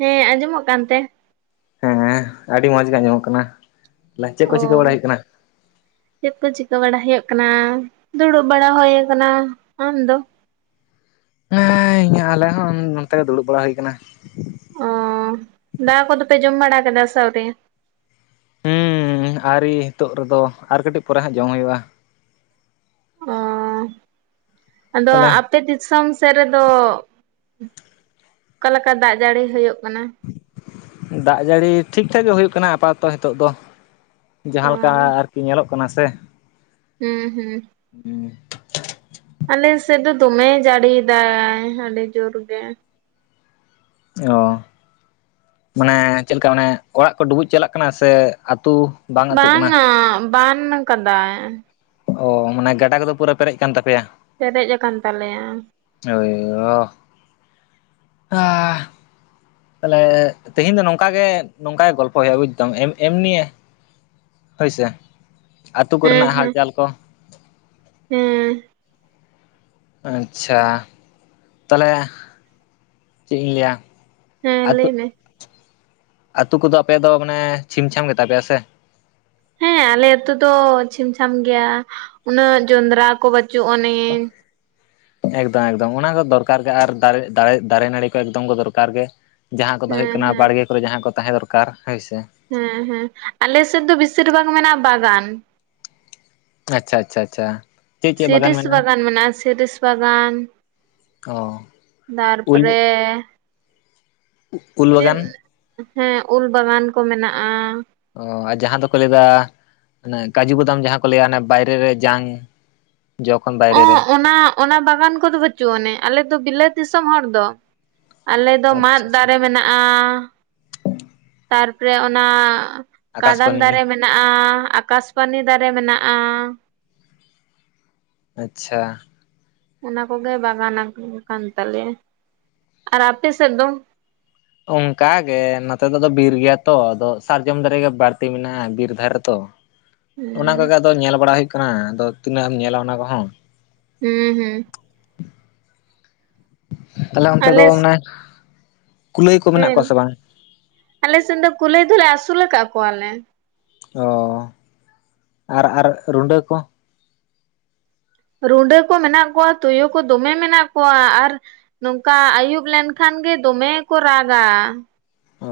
ᱦᱮᱸ ᱟᱸᱡᱚᱢᱚᱜ ᱠᱟᱱᱛᱮ ᱦᱮᱸ ᱟᱹᱰᱤ ᱢᱚᱸᱡᱽ ᱜᱮ ᱟᱸᱡᱚᱢᱚᱜ ᱠᱟᱱᱟ ᱞᱟ ᱪᱮᱫ ᱚ ᱠᱚ ᱪᱤᱠᱟᱹ ᱵᱟᱲᱟ ᱦᱩᱭᱩᱜ ᱠᱟᱱᱟ? ᱪᱮᱫ ᱠᱚ ᱪᱤᱠᱟᱹ ᱵᱟᱲᱟ ᱦᱩᱭᱩᱜ ᱠᱟᱱᱟ ᱫᱩᱲᱩᱵ ᱵᱟᱲᱟ ᱦᱳᱭ ᱟᱠᱟᱱᱟ᱾ ᱟᱢ ᱫᱚ? ᱦᱮᱸ ᱤᱧᱟᱹᱜ ᱟᱞᱮ ᱦᱚᱸ ᱱᱚᱱᱛᱮ ᱫᱩᱲᱩᱵ ᱵᱟᱲᱟ ᱦᱩᱭ ᱟᱠᱟᱱᱟ᱾ ᱳᱸ ᱫᱟᱠᱟ ᱠᱚᱫᱚᱯᱮ ᱡᱚᱢ ᱵᱟᱲᱟ ᱠᱟᱫᱟ ᱟᱹᱣᱨᱤ ᱦᱩᱸ ᱟᱨᱤ ᱱᱤᱛᱚᱜ ᱨᱮᱫᱚ ᱟᱨ ᱠᱟᱹᱴᱤᱡ ᱯᱚᱨᱮ ᱦᱟᱸᱜ ᱡᱚᱢ ᱦᱩᱭᱩᱜᱼᱟ᱾ ᱚ ᱟᱫᱚ ᱛᱟᱦᱚᱞᱮ ᱟᱯ ᱟᱯᱮ ᱫᱤᱥᱚᱢ ᱥᱮᱫ ᱨᱮᱫᱚ ᱚᱠᱟᱞᱣᱠᱟ ᱫᱟᱜ ᱡᱟᱹᱲᱤ ᱦᱳᱭᱳᱜ ᱠᱟᱱᱟ? ᱫᱟᱜ ᱡᱟᱹᱲᱤ ᱴᱷᱤᱠᱼᱴᱷᱟᱠ ᱜᱮ ᱦᱩᱭᱩᱜ ᱠᱟᱱᱟ ᱟᱯᱟ ᱛᱚᱛᱚ ᱦᱤᱛᱳᱜ ᱫᱚ ᱚ ᱡᱟᱦᱟᱸ ᱞᱮᱠᱟ ᱟᱨᱠᱤ ᱧᱮᱞᱚᱜ ᱠᱟᱱᱟ ᱥᱮ ᱦᱩᱸ ᱦᱩᱸ ᱦᱩᱸ ᱟᱞᱮ ᱥᱮᱫ ᱫᱚ ᱫᱚᱢᱮ ᱡᱟᱹᱲᱤᱭᱫᱟᱭ ᱟᱹᱰᱤ ᱡᱳᱨ ᱜᱮ᱾ ᱳ ᱢᱟᱱᱮ ᱪᱮᱫᱮᱠᱟ ᱢᱟᱱᱮ ᱚᱲᱟᱜ ᱠᱚ ᱰᱩᱵᱩᱡ ᱪᱟᱞᱟᱜ ᱠᱟᱱᱟ ᱥᱮ ᱟᱹᱛᱩ ᱵᱟᱝ ᱟᱹᱛᱩᱜ ᱠᱟᱱᱟ? ᱵᱟᱝᱼᱟ ᱵᱟᱱ ᱠᱟᱫᱟᱭ᱾ ᱳ ᱢᱟᱱᱮ ᱜᱟᱰᱟ ᱠᱚᱫᱚ ᱯᱩᱨᱟᱹ ᱯᱮᱨᱮᱡ ᱠᱟᱱ ᱛᱟᱯᱮᱭᱟ ᱯᱮᱨᱮᱡ ᱟᱠᱟᱱ ᱛᱟᱞᱮᱭᱟ᱾ ᱦᱳᱭ ᱳ ᱟᱻ ᱛᱟᱦᱞᱮ ᱛᱮᱦᱤᱧ ᱫᱚ ᱱᱳᱝᱠᱟ ᱜᱮ ᱱᱚᱝᱠᱟ ᱜᱮ ᱜᱚᱞᱯᱷᱚ ᱦᱩᱭᱩᱜᱼᱟ ᱵᱩᱡᱽᱫᱟᱢ ᱮᱢ ᱮᱢᱱᱤ ᱦᱟᱹᱭᱥᱮ ᱟᱹᱛᱩ ᱦᱮᱸ ᱠᱚᱨᱮᱱᱟᱜ ᱦᱮᱸ ᱦᱟᱞᱪᱟᱞ ᱠᱚ ᱦᱮᱸ ᱟᱪᱷᱟ ᱛᱟᱦᱞᱮ ᱪᱮᱫ ᱤᱧ ᱞᱟᱹᱭᱟ? ᱦᱮᱸ ᱞᱟᱹᱭ ᱟᱹᱛᱩᱜ ᱢᱮ ᱟᱹᱛᱩ ᱠᱚᱫᱚ ᱟᱯᱮ ᱫᱚ ᱢᱟᱱᱮ ᱪᱷᱤᱢ ᱪᱷᱟᱢ ᱜᱮ ᱛᱟᱯᱮᱭᱟ ᱥᱮ? ᱦᱮᱸ ᱟᱞᱮ ᱟᱹᱛᱩ ᱫᱚ ᱪᱷᱤᱢ ᱪᱷᱟᱢ ᱜᱮᱭᱟ ᱩᱱᱟᱹᱜ ᱡᱚᱸᱰᱨᱟ ᱠᱚ ᱵᱟᱹᱪᱩᱜ ᱟᱹᱱᱤᱡ ᱮᱠᱫᱚᱢ ᱮᱠᱫᱚᱢ ᱚᱱᱟ ᱠᱚ ᱫᱚᱨᱠᱟᱨ ᱜᱮ ᱟᱨ ᱫᱟᱨᱮ ᱫᱟᱲᱮ ᱫᱟᱨᱮ ᱱᱟᱹᱲᱤ ᱠᱚ ᱮᱠᱫᱚᱢ ᱠᱚ ᱫᱚᱨᱠᱟᱨ ᱜᱮ ᱡᱟᱦᱟᱸ ᱠᱚᱫᱚ ᱦᱩᱭᱩᱜ ᱦᱮᱸ ᱠᱟᱱᱟ ᱦᱮᱸ ᱵᱟᱲᱜᱮ ᱠᱚᱨᱮ ᱡᱟᱦᱟᱸ ᱠᱚ ᱛᱟᱦᱮᱸ ᱫᱚᱨᱠᱟᱨ ᱦᱟᱹᱭ ᱥᱮ ᱦᱮᱸ ᱦᱮᱸ ᱟᱞᱮᱥᱮᱫ ᱫᱚ ᱵᱤᱥᱤᱨ ᱵᱷᱟᱜᱽ ᱢᱮᱱᱟᱜᱼᱟ ᱵᱟᱜᱟᱱ᱾ ᱟᱪᱷᱟ ᱟᱪᱷᱟ ᱟᱪᱷᱟ ᱥᱤᱨᱤᱥ ᱵᱟᱜᱟᱱ ᱢᱮᱱᱟᱜᱼᱟ ᱥᱤᱨᱤᱥ ᱵᱟᱜᱟᱱ ᱳ ᱫᱟᱨᱯᱚᱨᱮ ᱩᱞ ᱪᱮᱫ ᱵᱟᱜᱟᱱ ᱦᱮᱸ ᱩᱞ ᱵᱟᱜᱟᱱ ᱠᱚ ᱢᱮᱱᱟᱜᱼᱟ᱾ ᱳ ᱡᱟᱦᱟ ᱫᱚᱠᱚ ᱞᱟᱹᱭᱫᱟ ᱚᱱᱮ ᱠᱟᱹᱡᱩ ᱵᱟᱫᱟᱢ ᱡᱟᱦᱟᱸ ᱠᱚ ᱞᱟᱹᱭᱟ ᱟᱱᱮ ᱵᱟᱭᱨᱮ ᱨᱮ ᱡᱟᱝ ᱡᱚ ᱠᱷᱚᱱ ᱵᱟᱭᱨᱮ ᱨᱮ ᱳᱸ ᱚᱱᱟ ᱚᱱᱟ ᱵᱟᱜᱟᱱ ᱠᱚᱫᱚ ᱵᱟᱹᱪᱩᱜ ᱟᱹᱱᱮ ᱟᱞᱮ ᱫᱚ ᱵᱤᱞᱟᱹᱛ ᱫᱤᱥᱚᱢ ᱦᱚᱲ ᱫᱚ ᱟᱞᱮ ᱫᱚ ᱢᱟᱫ ᱟᱪᱪᱷᱟ ᱟᱪᱪᱷᱟ ᱫᱟᱨᱮ ᱢᱮᱱᱟᱜᱼᱟ ᱛᱟᱨᱯᱚᱨᱮ ᱚᱱᱟ ᱠᱟᱫᱟᱢ ᱟᱠᱟᱥᱯᱟᱱᱤ ᱫᱟᱨᱮ ᱢᱮᱱᱟᱜᱼᱟ ᱟᱠᱟᱥᱯᱟᱱᱤ ᱫᱟᱨᱮ ᱢᱮᱱᱟᱜᱼᱟ᱾ ᱟᱪᱪᱷᱟ ᱚᱱᱟ ᱠᱚᱜᱮ ᱵᱟᱜᱟᱱ ᱠᱟᱱ ᱛᱟᱞᱮᱭᱟ᱾ ᱟᱨ ᱟᱯᱮ ᱥᱮᱫ ᱫᱚ? ᱚᱱᱠᱟ ᱜᱮ ᱱᱚᱛᱮ ᱫᱚ ᱵᱤᱨ ᱜᱮᱭᱟ ᱛᱚ ᱟᱫᱚ ᱥᱟᱨᱡᱚᱢ ᱫᱟᱨᱮ ᱜᱮ ᱵᱟᱲᱛᱤ ᱢᱮᱱᱟᱜᱼᱟ ᱵᱤᱨ ᱫᱷᱟᱨᱮ ᱛᱚ ᱚᱱᱟ ᱦᱩᱸ ᱠᱚᱜᱮ ᱟᱫᱚ ᱧᱮᱞ ᱵᱟᱲᱟ ᱦᱳᱭᱩᱜ ᱠᱟᱱᱟ ᱟᱫᱚ ᱛᱤᱱᱟᱹᱜ ᱮᱢ ᱧᱮᱞᱟ ᱚᱱᱟ ᱠᱚᱦᱚᱸ ᱦᱩᱸ ᱦᱩᱸ ᱛᱟᱦᱞᱮ ᱚᱱᱛᱮ ᱫᱚ ᱟᱞᱮ ᱢᱟᱱᱮᱭ ᱠᱩᱞᱟᱹᱭ ᱠᱚ ᱢᱮᱱᱟᱜ ᱦᱮᱸ ᱠᱚᱣᱟ ᱥᱮ ᱵᱟᱝ? ᱟᱞᱮ ᱥᱮᱱ ᱫᱚ ᱠᱩᱞᱟᱹᱭ ᱫᱚᱞᱮ ᱟᱥᱩᱞ ᱠᱟᱜ ᱠᱚᱣᱟᱞᱮ ᱚ ᱟᱨ ᱟᱨ ᱨᱩᱰᱟᱹ ᱠᱚ ᱨᱩᱸᱰᱟᱹ ᱠᱚ ᱢᱮᱱᱟᱜ ᱠᱚᱣᱟ ᱛᱩᱭᱩ ᱠᱚ ᱫᱚᱢᱮ ᱢᱮᱱᱟᱜ ᱠᱚᱣᱟ ᱟᱨ ᱱᱚᱝᱠᱟ ᱟᱭᱩᱵ ᱞᱮᱱᱠᱷᱟᱱ ᱜᱮ ᱫᱚᱢᱮ ᱠᱚ ᱨᱟᱜᱟ ᱚ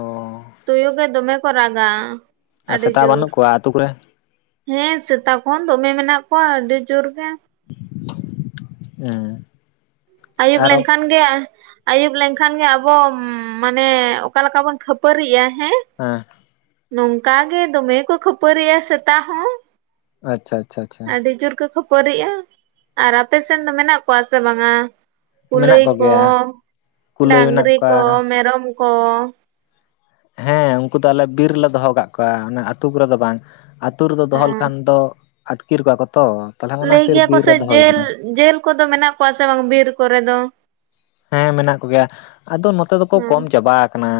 ᱛᱳᱭᱳ ᱜᱮ ᱫᱚᱢᱮ ᱠᱚ ᱨᱟᱜᱟ ᱟᱨ ᱟᱹᱰᱤ ᱥᱮᱛᱟ ᱡᱳᱨ ᱵᱟᱱᱩᱜ ᱠᱚᱣᱟ ᱟᱛᱩ ᱠᱚᱨᱮ? ᱦᱮᱸ ᱥᱮᱛᱟ ᱠᱚᱦᱚᱸ ᱫᱚᱢᱮ ᱢᱮᱱᱟᱜ ᱠᱚᱣᱟ ᱟᱹᱰᱤ ᱡᱳᱨ ᱜᱮ᱾ ᱦᱮᱸ ᱟᱹᱭᱩᱵ ᱟᱨᱚ ᱞᱮᱱᱠᱷᱟᱱᱼᱼ ᱜᱮ ᱟᱹᱭᱩᱵ ᱞᱮᱱᱠᱷᱟᱱ ᱜᱮ ᱟᱵᱚ ᱢᱟᱱᱮ ᱚᱠᱟ ᱞᱮᱠᱟ ᱵᱚᱱ ᱠᱷᱟᱹᱯᱟᱹᱨᱤᱜᱼᱟ ᱦᱮᱸᱼᱼ ᱦᱮᱸ ᱱᱚᱝᱠᱟ ᱜᱮ ᱫᱚᱢᱮ ᱠᱚ ᱠᱷᱟᱹᱯᱟᱹᱨᱤᱼᱟ ᱥᱮᱛᱟ ᱦᱚᱸ᱾ ᱟᱪᱪᱷᱟ ᱟᱪᱪᱷᱟ ᱟᱪᱪᱷᱟ ᱟᱹᱰᱤ ᱡᱩᱨ ᱠᱚ ᱠᱷᱟᱹᱯᱟᱹᱨᱤᱜᱼᱟ᱾ ᱟᱨ ᱟᱯᱮ ᱥᱮᱱ ᱫᱚ ᱢᱮᱱᱟᱜ ᱠᱚᱣᱟ ᱥᱮ ᱵᱟᱝᱟ? ᱢᱮᱱᱟᱜ ᱠᱩᱞᱟᱹᱭ ᱠᱚ, ᱠᱚᱜᱮᱭᱟ ᱠᱩᱞᱟᱹᱭ ᱢᱮᱱᱟᱜ ᱰᱟᱝᱨᱤ ᱠᱚ, ᱠᱚᱣᱟ ᱢᱮᱨᱚᱢ ᱠᱚ? ᱦᱮᱸ ᱩᱱᱠᱩ ᱫᱚ ᱟᱞᱮ ᱵᱤᱨ ᱨᱮᱞᱮ ᱫᱚᱦᱚ ᱠᱟᱜ ᱠᱚᱣᱟ, ᱚᱱᱟ ᱟᱹᱛᱩ ᱠᱚᱨᱮ ᱫᱚ ᱵᱟᱝᱼᱼ ᱟᱹᱛᱩ ᱨᱮᱫᱚ ᱫᱚᱦᱚ ᱦᱚᱸ ᱞᱮᱠᱷᱟᱱ ᱫᱚ ᱟᱹᱛᱠᱤᱨ ᱠᱚᱣᱟ ᱠᱚ ᱛᱚ᱾ ᱛᱟᱦᱞᱮ ᱚᱱᱟ ᱞᱟᱹᱭ ᱠᱷᱟᱹᱛᱤᱨ ᱜᱮᱭᱟ ᱵᱤᱨ ᱨᱮ ᱠᱚᱥᱮ ᱫᱚᱦᱚ ᱦᱩᱭ ᱡᱮᱞ ᱠᱟᱱᱟ ᱡᱮᱞ ᱠᱚᱫᱚ ᱢᱮᱱᱟᱜ ᱠᱚᱣᱟ ᱥᱮ ᱵᱟᱝ ᱵᱤᱨ ᱠᱚᱨᱮ ᱫᱚ? ᱦᱮᱸ ᱢᱮᱱᱟᱜ ᱠᱚᱜᱮᱭᱟ ᱟᱫᱚ ᱱᱚᱛᱮ ᱫᱚᱠᱚ ᱦᱚᱸ ᱠᱚᱢ ᱪᱟᱵᱟ ᱟᱠᱟᱱᱟ᱾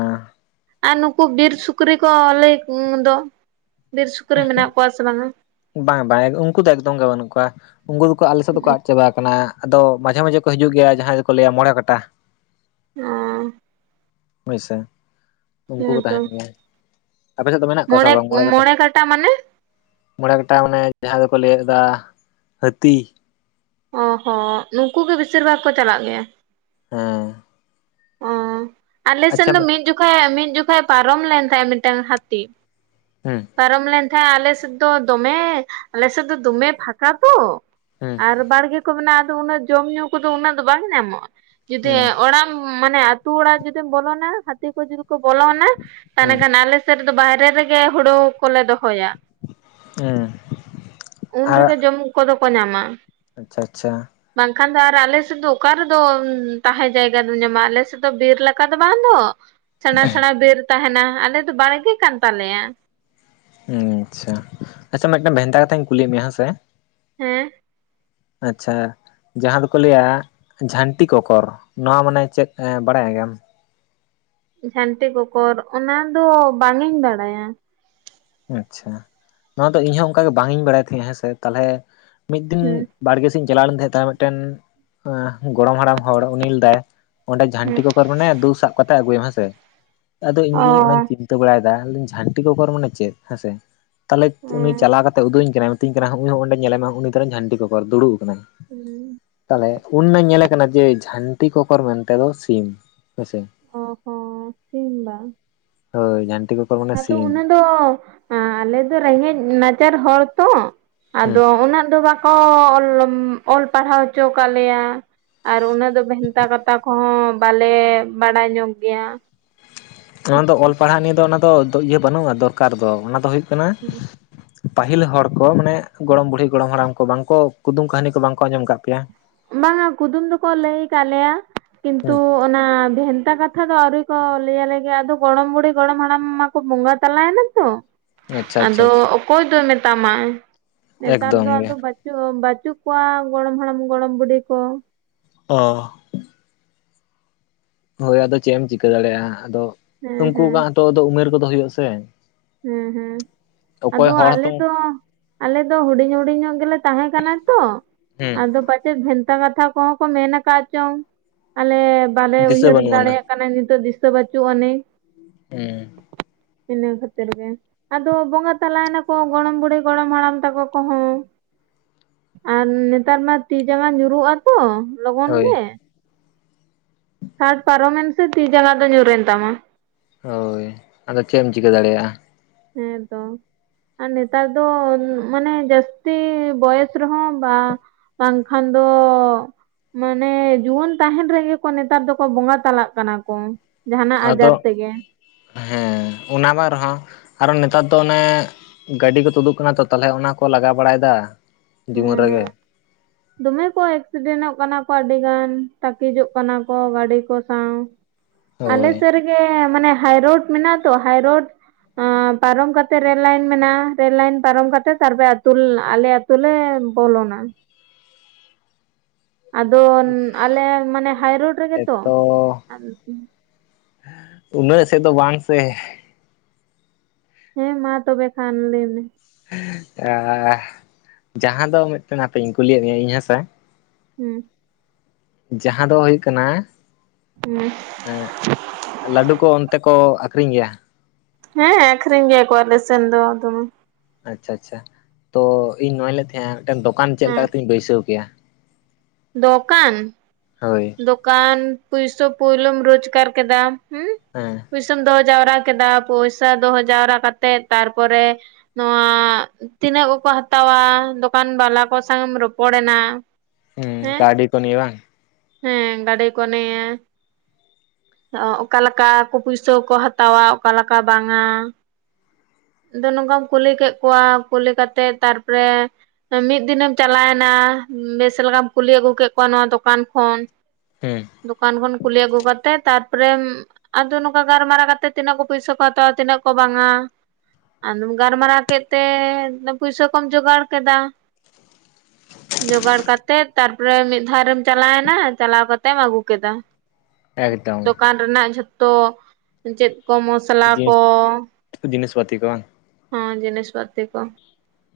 ᱟᱨ ᱱᱩᱠᱩ ᱵᱤᱨ ᱥᱩᱠᱨᱤ ᱠᱚ ᱞᱟᱹᱭ ᱠᱩ ᱫᱚ ᱵᱤᱨ ᱥᱩᱠᱨᱤ ᱢᱮᱱᱟᱜ ᱠᱚᱣᱟ ᱥᱮ ᱵᱟᱝᱟ? ᱵᱟᱝ ᱵᱟᱝ ᱩᱱᱠᱩ ᱫᱚ ᱮᱠᱫᱚᱢ ᱜᱮ ᱵᱟᱱᱩᱜ ᱠᱚᱣᱟ ᱩᱱᱠᱩ ᱫᱚᱠᱚ ᱟᱞᱮ ᱥᱮᱫ ᱫᱚᱠᱚ ᱟᱫ ᱪᱟᱵᱟ ᱠᱟᱱᱟ᱾ ᱟᱫᱚ ᱢᱟᱡᱷᱮ ᱢᱟᱡᱷᱮ ᱠᱚ ᱦᱤᱡᱩᱜ ᱜᱮᱭᱟ ᱡᱟᱦᱟᱸᱭ ᱫᱚᱠᱚ ᱞᱟᱹᱭ-ᱟ ᱢᱚᱬᱮ ᱠᱚᱴᱟ᱾ ᱚᱸ ᱦᱳᱭᱥᱮ ᱩᱱᱠᱩ ᱠᱚ ᱦᱮᱸᱛᱚ ᱛᱟᱦᱮᱱ ᱜᱮᱭᱟ᱾ ᱟᱯᱮ ᱥᱮᱫ ᱫᱚ ᱢᱮᱱᱟᱜ ᱠᱚᱣᱟ ᱥᱮ ᱵᱟᱝ ᱢᱚᱲᱮ ᱠᱟᱴᱟ? ᱛᱟ ᱢᱟᱱᱮ? ᱢᱚᱬᱮ ᱠᱟᱴᱟ ᱢᱟᱱᱮ ᱡᱟᱦᱟᱸ ᱫᱚᱠᱚ ᱞᱟᱹᱭᱠᱟᱫᱟ ᱦᱟᱹᱛᱤ᱾ ᱚ ᱦᱚᱸ ᱱᱩᱠᱩ ᱜᱮ ᱵᱤᱥᱤᱨ ᱵᱷᱟᱜᱽ ᱠᱚ ᱪᱟᱞᱟᱜ ᱜᱮᱭᱟ᱾ ᱦᱮᱸ ᱚᱸᱻ ᱟᱞᱮᱥᱱ ᱟᱪᱪᱷᱟ ᱫᱚ ᱢᱤᱫ ᱡᱚᱠᱷᱟᱡ ᱢᱤᱫ ᱡᱚᱠᱷᱟᱡ ᱯᱟᱨᱚᱢ ᱞᱮᱱ ᱛᱟᱦᱮᱸ-ᱟ ᱢᱤᱫᱴᱟᱝ ᱦᱟᱹᱛᱤ᱾ ᱦᱩᱸ ᱯᱟᱨᱚᱢ ᱞᱮᱱ ᱛᱟᱦᱮᱸ ᱟᱞᱮ ᱥᱮᱫ ᱫᱚ ᱫᱚᱢᱮ ᱟᱞᱮ ᱥᱮᱫ ᱫᱚ ᱫᱚᱢᱮ ᱯᱷᱟᱠᱟ ᱛᱚ ᱦᱩᱸ ᱟᱨ ᱵᱟᱲᱜᱮ ᱠᱚ ᱢᱮᱱᱟᱜᱼᱟ ᱟᱫᱚ ᱩᱱᱟᱹᱜ ᱡᱚᱢᱼᱧᱩ ᱠᱚᱫᱚ ᱩᱱᱟᱹᱜ ᱫᱚ ᱵᱟᱝ ᱧᱟᱢᱚᱜᱼᱟ ᱡᱩᱫᱤ ᱦᱩᱸ ᱚᱲᱟᱜᱼᱼ ᱢᱟᱱᱮ ᱟᱹᱛᱩ ᱚᱲᱟᱜ ᱡᱩᱫᱤᱢ ᱵᱚᱞᱚᱱᱟ ᱦᱟᱹᱛᱤ ᱠᱚ ᱡᱩᱫᱤ ᱠᱚ ᱵᱚᱞᱚᱱᱟ ᱛᱟᱦᱚᱞᱮ ᱦᱩᱸ ᱠᱷᱟᱱ ᱟᱞᱮᱼᱼ ᱥᱮᱱ ᱨᱮᱫᱚ ᱵᱟᱦᱨᱮ ᱨᱮᱜᱮ ᱦᱳᱲᱳ ᱠᱚᱞᱮ ᱫᱚᱦᱚᱭᱟ᱾ ᱦᱩᱸ ᱩᱱ ᱨᱮᱜᱮ ᱡᱚᱢ ᱠᱚᱫᱚ ᱠᱚ ᱧᱟᱢᱟ᱾ ᱟᱪᱷᱟ ᱵᱟᱝᱠᱷᱟᱱ ᱫᱚ ᱟᱨ ᱟᱞᱮ ᱥᱮᱫ ᱫᱚ ᱚᱠᱟ ᱨᱮᱫᱚ ᱛᱟᱦᱮᱸ ᱡᱟᱭᱜᱟᱼᱼ ᱧᱟᱢᱟ ᱟᱞᱮ ᱥᱮᱫ ᱫᱚ ᱵᱤᱨ ᱞᱮᱠᱟ ᱫᱚ ᱵᱟᱝ ᱫᱚ ᱥᱮᱬᱟ ᱥᱮᱬᱟ ᱵᱤᱨ ᱛᱟᱦᱮᱱᱟ ᱟᱞᱮ ᱫᱚ ᱵᱟᱲᱜᱮ ᱠᱟᱱ ᱛᱟᱞᱮᱭᱟ᱾ ᱟᱪᱷᱟ-ᱟᱪᱷᱟ ᱢᱤᱫᱴᱮᱱ ᱵᱷᱮᱱᱛᱟ ᱠᱟᱛᱷᱟᱧ ᱠᱩᱞᱤ ᱢᱮᱭᱟ ᱦᱮᱸ ᱥᱮ? ᱦᱮᱸ ᱟᱪᱷᱟ ᱡᱟᱦᱟᱸ ᱫᱚᱠᱚ ᱞᱟᱹᱭᱟ ᱡᱷᱟᱹᱱᱴᱤ ᱠᱚᱠᱚᱨ ᱱᱚᱣᱟ ᱢᱟᱱᱮ ᱪᱮᱫ ᱵᱟᱲᱟᱭ ᱜᱮᱭᱟᱢ? ᱡᱷᱟᱹᱱᱴᱤ ᱠᱚᱠᱚᱨ ᱚᱱᱟ ᱫᱚ ᱵᱟᱝ ᱤᱧ ᱵᱟᱲᱟᱭ-ᱟ᱾ ᱟᱪᱷᱟ ᱱᱚᱣᱟ ᱫᱚ ᱤᱧᱦᱚᱸ ᱚᱱᱠᱟᱟᱜᱮ ᱵᱟᱝ ᱤᱧ ᱵᱟᱲᱟᱭ ᱛᱟᱦᱮᱸᱜᱼᱟ᱾ ᱦᱮᱸᱥᱮ ᱛᱟᱦᱚᱞᱮ ᱢᱤᱫ ᱫᱤᱱᱼᱼ ᱦᱩᱸ ᱵᱟᱲᱜᱮ ᱥᱮᱫ ᱤᱧ ᱪᱟᱞᱟᱣ ᱞᱮᱱ ᱛᱟᱦᱮᱸ ᱢᱤᱫᱴᱮᱱ ᱚᱸᱻ ᱜᱚᱲᱚᱢ ᱦᱟᱲᱟᱢ ᱦᱚᱲ ᱩᱱᱤ ᱞᱮᱭᱮᱫᱟᱭ ᱚᱸᱰᱮ ᱡᱷᱟᱹᱱᱴᱤ ᱦᱩᱸ ᱠᱚᱠᱚᱨ ᱢᱮᱱᱟᱭᱟ ᱫᱩ ᱥᱟᱵ ᱠᱟᱛᱮ ᱟᱹᱜᱩᱭᱮᱢ ᱦᱮᱸᱥᱮ ᱟᱫᱚ ᱤᱧ ᱚ ᱜᱤ ᱚᱱᱟᱧ ᱪᱤᱱᱛᱟᱹ ᱵᱟᱲᱟᱭᱮᱫᱟ ᱡᱷᱟᱹᱱᱴᱤ ᱠᱚᱠᱚᱨ ᱢᱟᱱᱮ ᱪᱮᱫ ᱦᱮᱸᱥᱮ ᱛᱟᱦᱚᱞᱮ ᱩᱱᱤ ᱪᱟᱞᱟᱣ ᱠᱟᱛᱮ ᱩᱫᱩᱟᱹᱧ ᱠᱟᱹᱱᱟᱹᱧ ᱢᱤᱛᱟᱹᱧ ᱠᱟᱱᱟ ᱱᱩᱦᱩᱭ ᱱᱚᱜᱼᱚᱭ ᱚᱸᱰᱮ ᱧᱮᱞᱮᱢᱮ ᱩᱱᱤ ᱛᱚᱞᱮᱧ ᱡᱷᱟᱱᱴᱤ ᱠᱚᱠᱚᱨ ᱫᱩᱲᱩᱵ ᱛᱟᱦᱚᱞᱮ ᱩᱱ ᱢᱟᱧ ᱧᱮᱞᱮ ᱠᱟᱱᱟ ᱡᱮ ᱡᱷᱟᱹᱱᱴᱤ ᱠᱚᱠᱚᱨ ᱢᱮᱱᱛᱮ ᱫᱚ ᱥᱤᱢ ᱦᱮᱸᱥᱮ ᱚ ᱦᱚᱸ ᱥᱤᱢ ᱵᱟᱝ ᱦᱳᱭ ᱡᱷᱟᱱᱴᱤ ᱠᱚᱠᱚᱨ ᱢᱟᱱᱮ ᱟᱫᱚ ᱥᱤᱢ ᱚᱱᱟ ᱫᱚ ᱟᱞᱮ ᱫᱚ ᱨᱮᱸᱜᱮᱡ ᱱᱟᱪᱟᱨ ᱦᱚᱲ ᱛᱚ ᱦᱮᱸ ᱟᱫᱚ ᱩᱱᱟᱹᱜ ᱫᱚ ᱵᱟᱠᱚ ᱚᱞ ᱯᱟᱲᱦᱟᱣ ᱦᱚᱪᱚ ᱟᱠᱟᱫ ᱞᱮᱭᱟ᱾ ᱟᱨ ᱩᱱᱟᱹᱜ ᱫᱚ ᱵᱷᱮᱱᱛᱟ ᱠᱟᱛᱷᱟ ᱠᱚᱦᱚᱸ ᱵᱟᱞᱮ ᱵᱟᱲᱟᱭ ᱧᱚᱜ ᱜᱮᱭᱟ ᱾ ᱚᱱᱟ ᱫᱚ ᱚᱞ ᱯᱟᱲᱦᱟᱜ ᱱᱤᱭᱮ ᱫᱚ ᱚᱱᱟ ᱫᱚ ᱤᱭᱟᱹ ᱵᱟᱹᱱᱩᱜᱼᱟ ᱫᱚᱨᱠᱟᱨ ᱫᱚ ᱚᱱᱟ ᱫᱚ ᱦᱩᱭᱩᱜ ᱠᱟᱱᱟ ᱯᱟᱹᱦᱤᱞ ᱦᱚᱲ ᱠᱚ ᱢᱟᱱᱮ ᱜᱚᱲᱚᱢ ᱵᱩᱲᱦᱤ ᱜᱚᱲᱚᱢ ᱦᱟᱲᱟᱢ ᱠᱚ ᱵᱟᱝᱠᱚ ᱠᱩᱫᱩᱢ ᱠᱟᱹᱦᱱᱤ ᱠᱚ ᱵᱟᱝᱠᱚ ᱟᱸᱡᱚᱢ ᱠᱟᱜ ᱯᱮᱭᱟ? ᱵᱟᱝᱟ ᱠᱩᱫᱩᱢ ᱫᱚᱠᱚ ᱞᱟᱹᱭ ᱟᱠᱟᱫ ᱞᱮᱭᱟ ᱠᱤᱱᱛᱩ ᱦᱩᱸ ᱚᱱᱟ ᱵᱷᱮᱱᱛᱟ ᱠᱟᱛᱷᱟ ᱫᱚ ᱟᱹᱣᱨᱤ ᱠᱚ ᱞᱟᱹᱭᱟᱞᱮ ᱜᱮ ᱟᱫᱚ ᱜᱚᱲᱚᱢ ᱵᱩᱲᱦᱤ, ᱜᱚᱲᱚᱢ ᱦᱟᱲᱟᱢ ᱢᱟ ᱠᱚ ᱵᱚᱸᱜᱟ ᱛᱟᱞᱟᱭᱮᱱᱟ ᱾ ᱦᱮ ᱟᱫᱚ ᱚᱠᱚᱭ ᱫᱚᱭ ᱢᱮᱛᱟᱢᱟ? ᱱᱮᱛᱟᱨ ᱮᱠᱫᱚᱢ ᱫᱚ ᱜᱮ ᱟᱫᱚ ᱵᱟ ᱵᱟᱪᱩᱜ ᱠᱚᱣᱟ ᱜᱚᱲᱚᱢ ᱦᱟᱲᱟᱢ ᱜᱚᱲᱚᱢ ᱵᱩᱰᱷᱤ ᱠᱚ ᱾ ᱚ ᱾ ᱦᱳᱭ ᱟᱫᱚ ᱪᱮᱫ ᱮᱢ ᱪᱤᱠᱟᱹ ᱫᱟᱲᱮᱜᱼᱟ ᱟᱫᱚ ᱦᱮᱸ ᱩᱱᱠᱩ ᱦᱮᱸ ᱠᱚᱣᱟᱜ ᱦᱚᱸᱛᱚ ᱟᱫᱚ ᱩᱢᱮᱨ ᱠᱚᱫᱚ ᱦᱩᱭᱩᱜ ᱟᱥᱮ ᱾ ᱦᱮᱸ ᱦᱩᱸ ᱾ ᱟᱫᱚ ᱟᱞᱮ ᱫᱚ ᱟᱞᱮ ᱫᱚ ᱦᱩᱰᱤᱧ ᱦᱩᱰᱤᱧ ᱧᱚᱜ ᱜᱮᱞᱮ ᱛᱟᱦᱮᱸ ᱠᱟᱱᱟ ᱛᱚ ᱾ ᱦᱩᱸ ᱟᱫᱚ ᱯᱟᱪᱮᱫ ᱵᱷᱮᱱᱛᱟ ᱠᱟᱛᱷᱟ ᱠᱚᱦᱚᱸ ᱠᱚ ᱢᱮᱱ ᱟᱠᱟᱫ ᱪᱚᱝ ᱟᱞᱮ ᱵᱟᱞᱮ ᱫᱤᱥᱟᱹ ᱩᱭᱦᱟᱹᱨ ᱵᱟᱹᱱᱩᱜ ᱟᱱᱟ ᱫᱟᱲᱮᱭᱟᱜ ᱠᱟᱱᱟ ᱱᱤᱛᱚᱜ ᱫᱤᱥᱟᱹ ᱵᱟᱹᱪᱩᱜ ᱟᱹᱱᱤᱡ ᱾ ᱦᱩᱸ ᱾ ᱤᱱᱟᱹ ᱠᱷᱟᱹ ᱛᱤᱨ ᱜᱮ ᱟᱫᱚ ᱵᱚᱸᱜᱟ ᱛᱟᱞᱟᱭᱮᱱᱟ ᱠᱚ ᱜᱚᱲᱚᱢ ᱵᱩᱲᱦᱤ ᱜᱚᱲᱚᱢ ᱦᱟᱲᱟᱢ ᱛᱟᱠᱚ ᱠᱚᱦᱚᱸ᱾ ᱟᱨ ᱱᱮᱛᱟᱨ ᱢᱟ ᱛᱤ ᱡᱟᱸᱜᱟ ᱧᱩᱸᱨᱩᱜᱼᱟ ᱛᱚ ᱞᱚᱜᱚᱱ ᱦᱳᱭ ᱜᱮ ᱾ ᱥᱟᱴ ᱯᱟᱨᱚᱢᱮᱱ ᱥᱮ ᱛᱤ ᱡᱟᱱᱜᱟ ᱫᱚ ᱧᱩᱨ ᱮᱱ ᱛᱟᱢᱟ ᱾ ᱦᱳᱭ, ᱟᱫᱚ ᱪᱮᱫ ᱮᱢ ᱪᱤᱠᱟᱹ ᱫᱟᱲᱮᱭᱟᱜᱼᱟ? ᱦᱮᱸ ᱛᱚ ᱾ ᱟᱨ ᱱᱮᱛᱟᱨ ᱫᱚ ᱢᱟᱱᱮ ᱡᱟᱹᱥᱛᱤ ᱵᱚᱭᱮᱥ ᱨᱮᱦᱚᱸ ᱵᱟ ᱵᱟᱝᱠᱷᱟᱱ ᱫᱚ ᱢᱟᱱᱮ ᱡᱩᱣᱟᱹᱱ ᱛᱟᱦᱮᱱ ᱨᱮᱜᱮ ᱠᱚ ᱱᱮᱛᱟᱨ ᱫᱚᱠᱚ ᱵᱚᱸᱜᱟ ᱛᱟᱞᱟᱜ ᱠᱟᱱᱟ ᱠᱚ ᱾ ᱡᱟᱦᱟᱱᱟᱜ ᱟᱫᱚ ᱟᱡᱟᱨ ᱛᱮᱜᱮ ᱾ ᱦᱮᱸ ᱚᱱᱟ ᱢᱟ ᱨᱮᱦᱚᱸ ᱟᱨᱚ ᱱᱮᱛᱟᱨ ᱫᱚ ᱚᱱᱮ ᱜᱟᱹᱰᱤ ᱠᱚ ᱛᱩᱫᱩᱜ ᱠᱟᱱᱟ ᱛᱚ ᱛᱟᱦᱚᱞᱮ ᱚᱱᱟᱠᱚ ᱞᱟᱜᱟ ᱵᱟᱲᱟᱭᱮᱫᱟ ᱦᱩᱸ ᱡᱤᱵᱚᱱ ᱦᱩᱸ ᱨᱮᱜᱮ ᱾ ᱫᱚᱢᱮ ᱠᱚ ᱮᱠᱥᱤᱰᱮᱱᱚᱜ ᱠᱟᱱᱟ ᱠᱚ ᱟᱹᱰᱤ ᱜᱟᱱ ᱛᱟᱠᱤᱡᱚᱜ ᱠᱟᱱᱟ ᱠᱚ ᱜᱟᱹᱰᱤ ᱠᱚ ᱥᱟᱶ ᱾ ᱟᱞᱮ ᱦᱳᱭ ᱥᱮᱫ ᱨᱮᱜᱮ ᱢᱟᱱᱮ ᱦᱟᱭᱨᱳᱰ ᱢᱮᱱᱟᱜ ᱛᱚ ᱦᱟᱭᱨᱳᱰ ᱟᱸ ᱯᱟᱨᱚᱢ ᱠᱟᱛᱮᱜ ᱨᱮᱞ ᱞᱟᱭᱤᱱ ᱢᱮᱱᱟᱜᱼᱟ ᱨᱮᱞ ᱞᱟᱭᱤᱱ ᱯᱟᱨᱚᱢ ᱠᱟᱛᱮᱜ ᱛᱟᱨᱯᱚᱨᱮ ᱟᱛᱩ ᱟᱞᱮ ᱟᱛᱩ ᱞᱮ ᱵᱚᱞᱚᱱᱟ ᱾ ᱟᱫᱚ ᱟᱞᱮ ᱢᱟᱱᱮ ᱦᱟᱭᱨᱳᱰ ᱨᱮᱜᱮ ᱛᱚ ᱾ ᱮᱛᱚ ᱩᱱᱟᱹᱜ ᱥᱮᱫ ᱫᱚ ᱵᱟᱝ ᱥᱮ ᱾ ᱦᱮᱸ ᱢᱟ ᱛᱚᱵᱮ ᱠᱷᱟᱱ ᱞᱟᱹᱭ ᱢᱮ ᱾ ᱟᱸ ᱡᱟᱦᱟᱸ ᱫᱚ ᱢᱤᱫᱴᱮᱱ ᱦᱟᱯᱮᱧ ᱠᱩᱞᱤᱭᱮᱫ ᱢᱮᱭᱟ ᱤᱧ ᱦᱮᱸᱥᱮ ᱾ ᱦᱩᱸ ᱾ ᱡᱟᱦᱟᱸ ᱫᱚ ᱦᱩᱭᱩᱜ ᱠᱟᱱᱟ [unintelligible] ᱮᱸᱜ ᱞᱟᱹᱰᱩ ᱠᱚ ᱚᱱᱛᱮ ᱠᱚ ᱟᱠᱷᱨᱤᱧ ᱜᱮᱭᱟ? ᱦᱮᱸ ᱟᱠᱠᱷᱨᱤᱧ ᱜᱮᱭᱟ ᱠᱚ ᱟᱞᱮ ᱥᱮᱱ ᱫᱚ ᱫᱚᱢᱮ ᱾ ᱟᱪᱪᱷᱟ ᱟᱪᱪᱷᱟ, ᱛᱚ ᱤᱧ ᱱᱚᱣᱟᱧ ᱞᱮᱭᱮᱜ ᱛᱟᱦᱮᱜ-ᱟ ᱢᱤᱜ ᱴᱟᱱ ᱫᱚᱠᱟᱱ ᱪᱮᱜ ᱞᱮᱠᱟ ᱦᱮᱸ ᱠᱟᱛᱤᱧ ᱵᱟᱹᱭᱥᱟᱹᱣ ᱠᱮᱭᱟ? ᱫᱚᱠᱟᱱ ᱾ ᱦᱳᱭ ᱾ ᱫᱚᱠᱟᱱ ᱯᱩᱭᱥᱟᱹ ᱯᱳᱭᱞᱚᱢ ᱨᱳᱡᱽᱜᱟᱨ ᱠᱮᱫᱟ ᱦᱩᱸ ᱦᱮᱸ ᱾ ᱯᱩᱭᱥᱟᱹᱢ ᱫᱚᱦᱚ ᱡᱟᱣᱨᱟ ᱠᱮᱫᱟ ᱯᱚᱭᱥᱟ ᱫᱚᱦᱚ ᱡᱟᱣᱨᱟ ᱠᱟᱛᱮᱫ ᱛᱟᱨᱯᱚᱨᱮ ᱱᱚᱣᱟ ᱛᱤᱱᱟᱹᱜ ᱠᱚᱠᱚ ᱦᱟᱛᱟᱣᱟ ᱫᱚᱠᱟᱱ ᱵᱟᱞᱟ ᱠᱚ ᱥᱟᱝ ᱮᱢ ᱨᱚᱯᱚᱲ ᱮᱱᱟ ᱾ ᱦᱩᱸ ᱠᱟᱹᱣᱰᱤ ᱠᱚ ᱱᱤᱭᱮ ᱵᱟᱝ? ᱦᱮᱸ ᱜᱟᱰᱤ ᱠᱚ ᱱᱤᱭᱮ ᱾ ᱚ ᱚᱠᱟ ᱞᱟᱠᱟ ᱠᱚ ᱯᱩᱭᱥᱟᱹ ᱠᱚ ᱦᱟᱛᱟᱣᱟ ᱚᱠᱟ ᱞᱟᱠᱟ ᱵᱟᱝᱟ ᱾ ᱟᱫᱚ ᱱᱚᱝᱠᱟᱢ ᱠᱩᱞᱤ ᱠᱮᱜ ᱠᱚᱣᱟ ᱠᱩᱞᱤ ᱠᱟᱛᱮᱫ ᱛᱟᱨᱯᱚᱨᱮ ᱢᱤᱜ ᱫᱤᱱᱮᱢ ᱪᱟᱞᱟᱣ ᱮᱱᱟ ᱵᱮᱥ ᱞᱮᱠᱟᱢ ᱠᱩᱞᱤ ᱟᱹᱜᱩ ᱠᱮᱜ ᱠᱚᱣᱟ ᱱᱚᱣᱟ ᱫᱚᱠᱟᱱ ᱠᱷᱚᱱ, ᱦᱩᱸ ᱫᱚᱠᱟᱱ ᱠᱷᱚᱱ ᱠᱩᱞᱤ ᱟᱹᱜᱩ ᱠᱟᱛᱮ ᱛᱮ ᱛᱟᱨᱯᱚᱨᱮᱢ ᱟᱫᱚ ᱱᱚᱝᱠᱟ ᱜᱟᱞᱢᱟᱨᱟᱣ ᱠᱟᱛᱮ ᱛᱤᱱᱟᱹᱜ ᱠᱚ ᱯᱟᱹᱭᱥᱟᱹ ᱠᱚ ᱦᱟᱛᱟᱣᱟ ᱛᱤᱱᱟᱹᱜ ᱠᱚ ᱵᱟᱝᱼᱟ ᱾ ᱟᱫᱚᱢ ᱜᱟᱞᱢᱟᱨᱟᱣ ᱠᱮᱫ ᱛᱮ ᱯᱩᱭᱥᱟᱹ ᱠᱚᱢ ᱡᱚᱜᱟᱲ ᱠᱮᱫᱟ ᱡᱚᱜᱟᱲ ᱠᱟᱛᱮᱫ ᱛᱟᱨᱯᱚᱨᱮ ᱢᱤᱫ ᱫᱷᱟᱣᱨᱮᱢ ᱪᱟᱞᱟᱣᱮᱱᱟ ᱪᱟᱞᱟᱣ ᱠᱟᱛᱮᱢ ᱟᱹᱜᱩ ᱠᱮᱫᱟ ᱾ ᱮᱠᱫᱚᱢ ᱫᱚᱠᱟᱱ [inaudible] ᱨᱮᱱᱟᱜ ᱡᱷᱚᱛᱚ ᱪᱮᱫ ᱠᱚ ᱢᱚᱥᱞᱟ ᱡᱤᱱᱤᱥ ᱠᱚ ᱡᱤᱱᱤᱥ ᱯᱟᱛᱤ ᱠᱚ ᱵᱟᱝ ᱦᱚᱸ ᱡᱤᱱᱤᱥ ᱯᱟᱛᱤ ᱠᱚ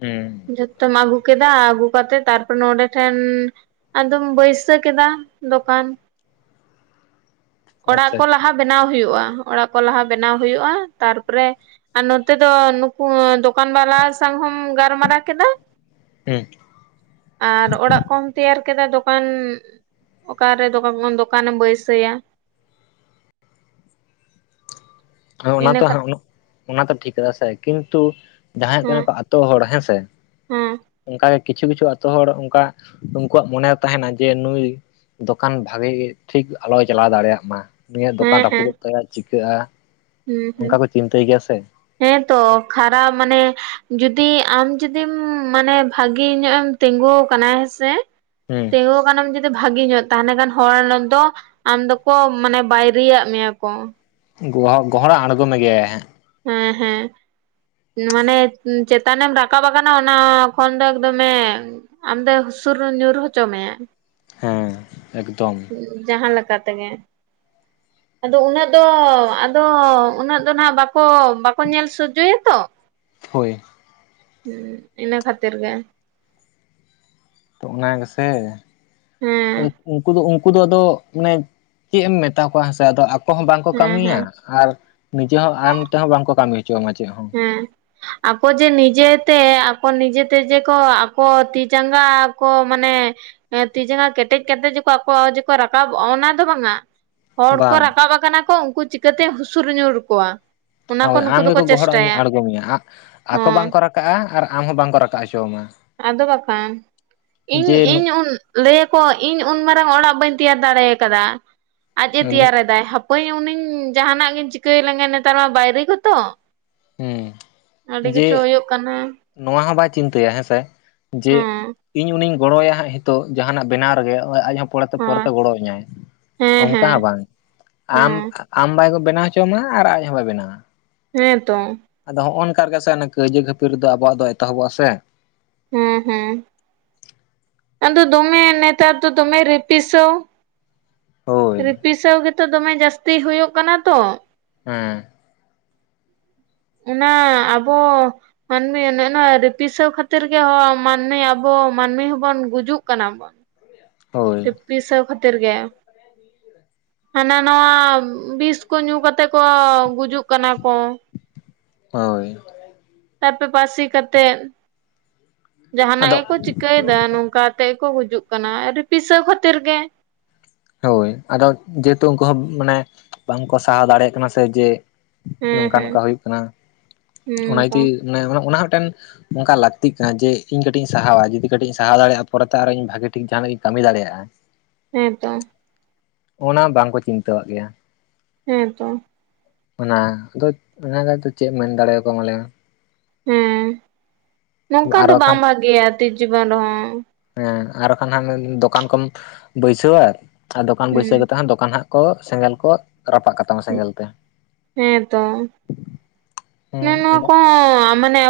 ᱦᱩᱸ ᱡᱷᱚᱛᱚᱢ ᱟᱹᱜᱩ ᱠᱮᱫᱟ ᱟᱹᱜᱩ ᱠᱟᱛᱮᱫ ᱛᱟᱨᱯᱚᱨᱮ ᱱᱚᱰᱮ ᱴᱷᱮᱱ ᱟᱫᱚᱢ ᱵᱟᱹᱭᱥᱟᱹ ᱠᱮᱫᱟ ᱫᱚᱠᱟᱱ [inaudible] ᱚᱲᱟᱜ ᱠᱚ ᱟᱪᱪᱷᱟ ᱞᱟᱦᱟ ᱵᱮᱱᱟᱣ ᱦᱩᱭᱩᱜᱼᱟ ᱚᱲᱟᱜ ᱠᱚ ᱞᱟᱦᱟ ᱵᱮᱱᱟᱣ ᱦᱩᱭᱩᱜᱼᱟ ᱛᱟᱨᱯᱚᱨᱮ ᱟᱨ ᱱᱚᱛᱮ ᱫᱚ ᱱᱩᱠᱩ ᱫᱚᱠᱟᱱ ᱵᱟᱞᱟ ᱥᱟᱝ ᱦᱚᱢ ᱜᱟᱞᱢᱟᱨᱟᱣ ᱠᱮᱫᱟ ᱦᱩᱸ ᱟᱨ ᱚᱲᱟᱜ ᱠᱚᱢ ᱛᱮᱭᱟᱨ ᱠᱮᱫᱟ ᱫᱚᱠᱟᱱ ᱚᱠᱟᱨᱮ ᱫᱟᱠᱟᱠᱚᱱ [unintelligible] ᱫᱚᱠᱟᱱᱮᱢ ᱵᱟᱹᱭᱥᱟᱹᱭᱟ ᱦᱮ ᱚᱱᱟ ᱤᱱᱟᱹ ᱛᱚ ᱦᱮ ᱠᱷᱟᱹᱛ ᱩᱱᱟᱹᱜ, ᱚᱱᱟᱛᱚ ᱴᱷᱤᱠ ᱠᱟᱫᱟ ᱥᱮ ᱠᱤᱱᱛᱩᱼᱼ ᱡᱟᱦᱟᱸᱭ ᱦᱮᱸ ᱠᱟᱱᱟ ᱠᱚ ᱟᱛᱳ ᱦᱚᱲ ᱦᱮᱸ ᱥᱮ ᱦᱮᱸ ᱚᱝᱠᱟ ᱜᱮ ᱠᱤᱪᱷᱩ ᱠᱤᱪᱷᱩ ᱟᱛᱳ ᱦᱚᱲ ᱚᱝᱠᱟ ᱩᱝᱠᱩᱣᱟᱜ ᱢᱚᱱᱮ ᱨᱮ ᱛᱟᱦᱮᱸᱱᱟ ᱡᱮ ᱱᱩᱭ ᱫᱚᱠᱟᱱ ᱵᱷᱟᱜᱮ ᱜᱮ ᱴᱷᱤᱠ ᱟᱞᱚᱭ ᱪᱟᱞᱟᱣ ᱫᱟᱲᱮᱭᱟᱜ ᱢᱟ ᱱᱩᱭᱟᱜ ᱦᱮᱸ ᱫᱚᱠᱟᱱ ᱦᱮᱸ ᱨᱟᱹᱯᱩᱫᱚᱜ ᱛᱟᱭᱟ ᱪᱤᱠᱟᱹᱼᱟ ᱦᱩᱸ ᱦᱩᱸ ᱦᱮᱸ ᱛᱚ ᱠᱷᱟᱨᱟᱯ ᱢᱟᱱᱮ ᱡᱩᱫᱤ ᱟᱢ ᱡᱩᱫᱤᱢ ᱢᱟᱱᱮ ᱵᱷᱟᱜᱤ ᱧᱚᱜ ᱮᱢ ᱛᱤᱸᱜᱩ ᱟᱠᱟᱱᱟ ᱦᱮᱸ ᱥᱮ ᱦᱩᱸ ᱛᱤᱸᱜᱩ ᱟᱠᱟᱱᱟᱢ ᱡᱩᱫᱤ ᱵᱷᱟᱜᱤ ᱧᱚᱜ ᱛᱟᱦᱚᱞᱮ ᱠᱷᱟᱱ ᱦᱚᱲ ᱫᱚᱼᱼ ᱟᱢ ᱫᱚᱠᱚ ᱢᱟᱱᱮ ᱵᱟᱭᱨᱤᱭᱟᱼᱟᱜ ᱢᱮᱭᱟ ᱠᱚ᱾ [unintelligible] ᱜᱚᱦᱟᱣ ᱜᱚᱦᱚᱲ ᱟᱬᱜᱳ ᱢᱮᱜᱮᱭᱟᱭ ᱦᱟᱸᱜ ᱦᱮᱸ ᱦᱮᱸ ᱢᱟᱱᱮ ᱪᱮᱛᱟᱱᱮᱢ ᱨᱟᱠᱟᱵ ᱟᱠᱟᱱᱟ ᱚᱱᱟ ᱠᱷᱚᱱ ᱫᱚ ᱮᱠ ᱫᱚᱢᱮ ᱟᱢ ᱫᱚᱭ ᱦᱩᱥᱩᱨ [unintelligible] ᱧᱩᱨ ᱦᱚᱪᱚ ᱢᱮᱭᱟᱭ ᱦᱮᱸ ᱮᱠᱫᱚᱢ ᱡᱟᱦᱟᱸ ᱞᱮᱠᱟ ᱛᱮᱜᱮ ᱟᱫᱚ ᱩᱱᱟᱹᱜ ᱫᱚ ᱟᱫᱚ ᱩᱱᱟᱹᱜ ᱫᱚ ᱱᱟᱦᱟᱜ ᱵᱟᱠᱚ ᱧᱮᱞ ᱥᱚᱡᱡᱚᱭᱟ ᱛᱚ ᱦᱳᱭ ᱤᱱᱟᱹ ᱠᱷᱟᱹᱛᱤᱨ ᱜᱮ᱾ ᱚᱱᱟ ᱜᱮᱥᱮ ᱦᱮᱸ ᱩᱱᱠᱩ ᱫᱚ ᱩᱱᱠᱩ ᱫᱚ ᱟᱫᱚ ᱢᱟᱱᱮ᱾ ᱪᱮᱫ ᱮᱢ ᱢᱮᱛᱟ ᱠᱚᱣᱟ ᱦᱮᱸ ᱥᱮ ᱟᱫᱚ ᱟᱠᱚ ᱦᱚᱸ ᱵᱟᱝ ᱠᱚ ᱦᱮᱸ ᱠᱟᱹᱢᱤᱭᱟ᱾ ᱦᱮᱸ ᱟᱨ ᱱᱤᱡᱮ ᱦᱚᱸ ᱟᱢ ᱛᱮᱦᱚᱸ ᱵᱟᱝ ᱠᱚ ᱠᱟᱹᱢᱤ ᱚᱪᱚ ᱟᱢᱟ ᱪᱮᱫ ᱦᱚᱸ᱾ ᱦᱮᱸ ᱟᱠᱚ ᱡᱮ ᱱᱤᱡᱮ ᱛᱮ ᱟᱠᱚ ᱱᱤᱡᱮ ᱛᱮ ᱡᱮ ᱠᱚ ᱟᱠᱚ ᱛᱤ ᱡᱟᱸᱜᱟ ᱠᱚ ᱢᱟᱱᱮ᱾ ᱦᱮᱸ ᱛᱤ ᱡᱟᱸᱜᱟ ᱠᱮᱴᱮᱡ ᱠᱟᱛᱮ ᱟᱠᱚ ᱡᱮ ᱠᱚ ᱨᱟᱠᱟᱵᱚᱜᱼᱟ ᱚᱱᱟ ᱫᱚ ᱵᱟᱝᱟ᱾ ᱦᱚᱲ ᱠᱚ ᱵᱟᱝ ᱨᱟᱠᱟᱵ ᱟᱠᱟᱱᱟ ᱠᱚ ᱩᱱᱠᱩ ᱪᱤᱠᱟᱹᱛᱮ ᱦᱩᱥᱩᱨ ᱧᱩᱨ ᱠᱚᱣᱟ, ᱚᱱᱟ ᱠᱚ ᱱᱩᱠᱩ ᱫᱚ ᱠᱚ ᱪᱮᱥᱟᱴ᱾ ᱟᱜᱷᱟᱬ ᱢᱮᱭᱟ ᱱᱟᱦ ᱟᱠᱚ ᱵᱟᱝᱠᱚ ᱨᱟᱠᱟᱵᱼᱟ ᱟᱨ ᱟᱢ ᱦᱚᱸ ᱵᱟᱝᱠᱚ ᱨᱟᱠᱟᱵ ᱪᱚᱣ ᱢᱟ᱾ ᱟᱫᱚ ᱵᱟᱠᱷᱟᱱ ᱤᱧ ᱤᱧ ᱩᱱ᱾ ᱞᱟᱹᱭᱟᱠᱚ ᱤᱧ ᱩᱱ ᱢᱟᱨᱟᱝ ᱚᱲᱟᱜ ᱵᱟᱹᱧ ᱛᱮᱭᱟᱨ ᱫᱟᱲᱮ ᱟᱠᱟᱫᱟ ᱟᱡᱮ ᱦᱮᱸ ᱛᱮᱭᱟᱨ ᱮᱫᱟᱭ᱾ ᱳᱭ ᱩᱱᱤ ᱡᱟᱦᱟᱱᱟᱜ ᱜᱤᱧ ᱪᱤᱠᱟᱹᱭ ᱞᱟᱝᱟ ᱱᱮᱛᱟᱨ ᱢᱟ ᱵᱟᱭ ᱨᱮᱹᱭ ᱠᱚ ᱛᱚ ᱾ ᱟᱹᱰᱤ ᱡᱮ ᱠᱤᱪᱷᱩ ᱦᱩᱭᱩᱜ ᱠᱟᱱᱟ᱾ ᱱᱚᱣᱟ ᱦᱚᱸ ᱵᱟᱭ ᱪᱤᱱᱛᱟᱹᱭᱟ, ᱦᱮᱸ ᱥᱮ ᱡᱮ ᱦᱮᱸ ᱤᱧ ᱩᱱᱤᱧ ᱜᱚᱲᱚ ᱟᱭᱟ ᱦᱟᱸᱜ ᱦᱤᱛᱚᱜ ᱡᱟᱦᱟᱱᱟᱜ ᱵᱮᱱᱟᱣ ᱨᱮᱜᱮ ᱟᱡ ᱦᱚᱸ ᱯᱚᱨᱮ ᱛᱮ ᱯᱚᱨᱮ ᱛᱮ ᱦᱮᱸ ᱜᱚᱲᱚᱣ ᱤᱧᱟᱭ ᱦᱮᱸ ᱚᱱᱠᱟ ᱦᱮᱸ ᱦᱚᱸ ᱵᱟᱝ ᱟᱢ᱾ ᱦᱮᱸ ᱟᱢ ᱵᱟᱭ ᱠᱚ ᱵᱮᱱᱟᱣ ᱦᱪᱚᱣᱢᱟ ᱟᱨ ᱟᱡ ᱦᱚᱸ ᱵᱟᱭ ᱵᱮᱱᱟᱣᱟ᱾ ᱦᱮᱸ ᱛᱚ᱾ ᱟᱫᱚ ᱱᱚᱦᱚᱸᱭ ᱱᱚᱝᱠᱟ ᱨᱮᱜᱮ ᱥᱮ ᱚᱱᱟ ᱠᱟᱹᱣᱡᱤ ᱠᱷᱟᱹᱯᱤᱨ ᱫᱚ ᱟᱵᱚᱣᱟᱜ ᱫᱚ ᱮᱛᱚᱦᱚᱵᱚᱜᱼᱟ ᱥᱮ᱾ ᱦᱮᱸ ᱦᱮᱸ᱾ ᱮᱫᱚ ᱫᱚᱢᱮ ᱱᱮᱛᱟᱨ ᱫᱚ ᱫᱚᱢᱮ ᱨᱤᱯᱤᱥᱟᱹᱣ᱾ ᱦᱳᱭ ᱨᱤᱯᱤᱥᱟᱹᱣ ᱜᱮᱛᱚ ᱫᱚᱢᱮ ᱡᱟᱹᱥᱛᱤ ᱦᱩᱭᱩᱜ ᱠᱟᱱᱟ ᱛᱚ᱾ ᱦᱮᱸ ᱚᱱᱟ ᱟᱵᱚ ᱢᱟᱹᱱᱢᱤ ᱚᱱᱮ ᱚᱱᱟ ᱨᱤᱯᱤᱥᱟᱹᱣ ᱠᱷᱟᱹᱛᱤᱨ ᱜᱮ ᱦᱚᱸ ᱢᱟᱹᱱᱢᱤ ᱟᱵᱚ ᱢᱟᱹᱱᱢᱤ ᱦᱚᱵᱚᱱ ᱜᱩᱡᱩᱜ ᱠᱟᱱᱟ᱾ ᱦᱳᱭ ᱨᱤᱯᱤᱥᱟᱹᱣ ᱠᱷᱟᱹᱛᱤᱨ ᱜᱮ᱾ ᱦᱟᱱᱟ ᱱᱟᱶᱟ ᱵᱤᱥ ᱠᱚ ᱧᱩ ᱠᱟᱛᱮ ᱠᱚ ᱜᱩᱡᱩᱜ ᱠᱟᱱᱟ ᱠᱚ᱾ ᱦᱚᱭ ᱛᱟᱨ ᱯᱚᱨᱮ ᱯᱟᱥᱤ ᱠᱟᱛᱮᱜ, ᱡᱟᱦᱟᱱᱟᱜ ᱟᱫᱚ ᱜᱮᱠᱚ ᱪᱤᱠᱟᱹᱭ ᱮᱫᱟ ᱱᱚᱝᱠᱟ ᱟᱛᱮ ᱜᱮ ᱠᱚ ᱜᱩᱡᱩᱜ ᱠᱟᱱᱟ, ᱨᱤᱯᱤᱥᱟᱹᱣ ᱠᱷᱟᱹᱛᱤᱨ ᱜᱮ᱾ ᱦᱳᱭ ᱟᱫᱚ ᱡᱮ ᱦᱮᱛᱩ ᱩᱱᱠᱩ ᱦᱚᱸ ᱢᱟᱱᱮ ᱵᱟᱝᱠᱚ ᱥᱟᱦᱟᱣ ᱫᱟᱲᱮᱭᱟᱜ ᱠᱟᱱᱟ ᱥᱮ ᱡᱮ ᱦᱮᱸ ᱱᱚᱝᱠᱟ ᱦᱮᱸ ᱱᱚᱝᱠᱟ ᱦᱩᱭᱩᱜ ᱠᱟᱱᱟ ᱚᱱᱟ ᱦᱮᱸ ᱛᱚ ᱡᱩᱫᱤ ᱚᱱᱮ, ᱚᱱᱟ ᱦᱚᱸ ᱢᱤᱫᱴᱟᱝ ᱚᱱᱠᱟ ᱞᱟᱹᱠᱛᱤᱜ ᱠᱟᱱᱟ ᱡᱮ ᱤᱧ ᱠᱟᱹᱴᱤᱡ ᱥᱟᱦᱟᱣᱟ, ᱡᱩᱫᱤ ᱠᱟᱹᱴᱤᱡ ᱤᱧ ᱥᱟᱦᱟᱣ ᱫᱟᱲᱮᱭᱟᱜᱼᱟ ᱯᱚᱨᱮᱛᱮ ᱟᱨᱦᱚ ᱤᱧ ᱵᱷᱟᱹᱜᱤ ᱴᱷᱤᱠ ᱡᱟᱦᱟᱱᱟᱜ ᱤᱧ ᱠᱟᱹᱢᱤ ᱫᱟᱲᱮᱭᱟᱜᱼᱟ᱾ ᱦᱮᱸ ᱛᱚ ᱚᱱᱟ ᱵᱟᱝᱠᱚ ᱪᱤᱱᱛᱟᱹᱣᱟᱜ ᱜᱮᱭᱟ᱾ ᱦᱮᱸ ᱛᱚ ᱚᱱᱟ ᱫᱚ, ᱚᱱᱟ ᱫᱚ ᱮᱱᱛᱮ ᱪᱮᱫ ᱮᱢ ᱢᱮᱱ ᱫᱟᱲᱮ ᱟᱠᱚᱣᱟ ᱢᱟ ᱞᱮᱹᱭ ᱢᱮ ᱾ ᱦᱮᱸ ᱢᱮ ᱱᱚᱝᱠᱟ ᱟᱨ ᱫᱚ ᱵᱟᱝ ᱵᱷᱟᱜᱮᱭᱟ ᱛᱤᱥ ᱡᱤᱵᱚᱱ ᱨᱮᱦᱚᱸ᱾ ᱦᱮᱸ ᱟᱨ ᱠᱷᱟᱱ ᱦᱟᱸᱜ ᱫᱚᱠᱟᱱ ᱠᱚᱢ ᱵᱟᱹᱭᱥᱟᱹᱣᱟ ᱟᱨ ᱫᱚᱠᱟᱱ ᱵᱟᱹᱭᱥᱟᱹᱣ ᱦᱮᱸ ᱠᱟᱛᱮ ᱦᱟᱸᱜ ᱫᱚᱠᱟᱱ ᱦᱟᱸᱜ ᱠᱚ ᱥᱮᱸᱜᱮᱞ ᱠᱚ ᱨᱟᱯᱟᱜ ᱠᱟᱛ ᱦᱮᱸ ᱛᱚ, ᱦᱩᱸ ᱢᱟᱱᱮ ᱱᱚᱶᱟ ᱠᱚ ᱦᱚᱸ ᱢᱟᱱᱮ ᱟᱵ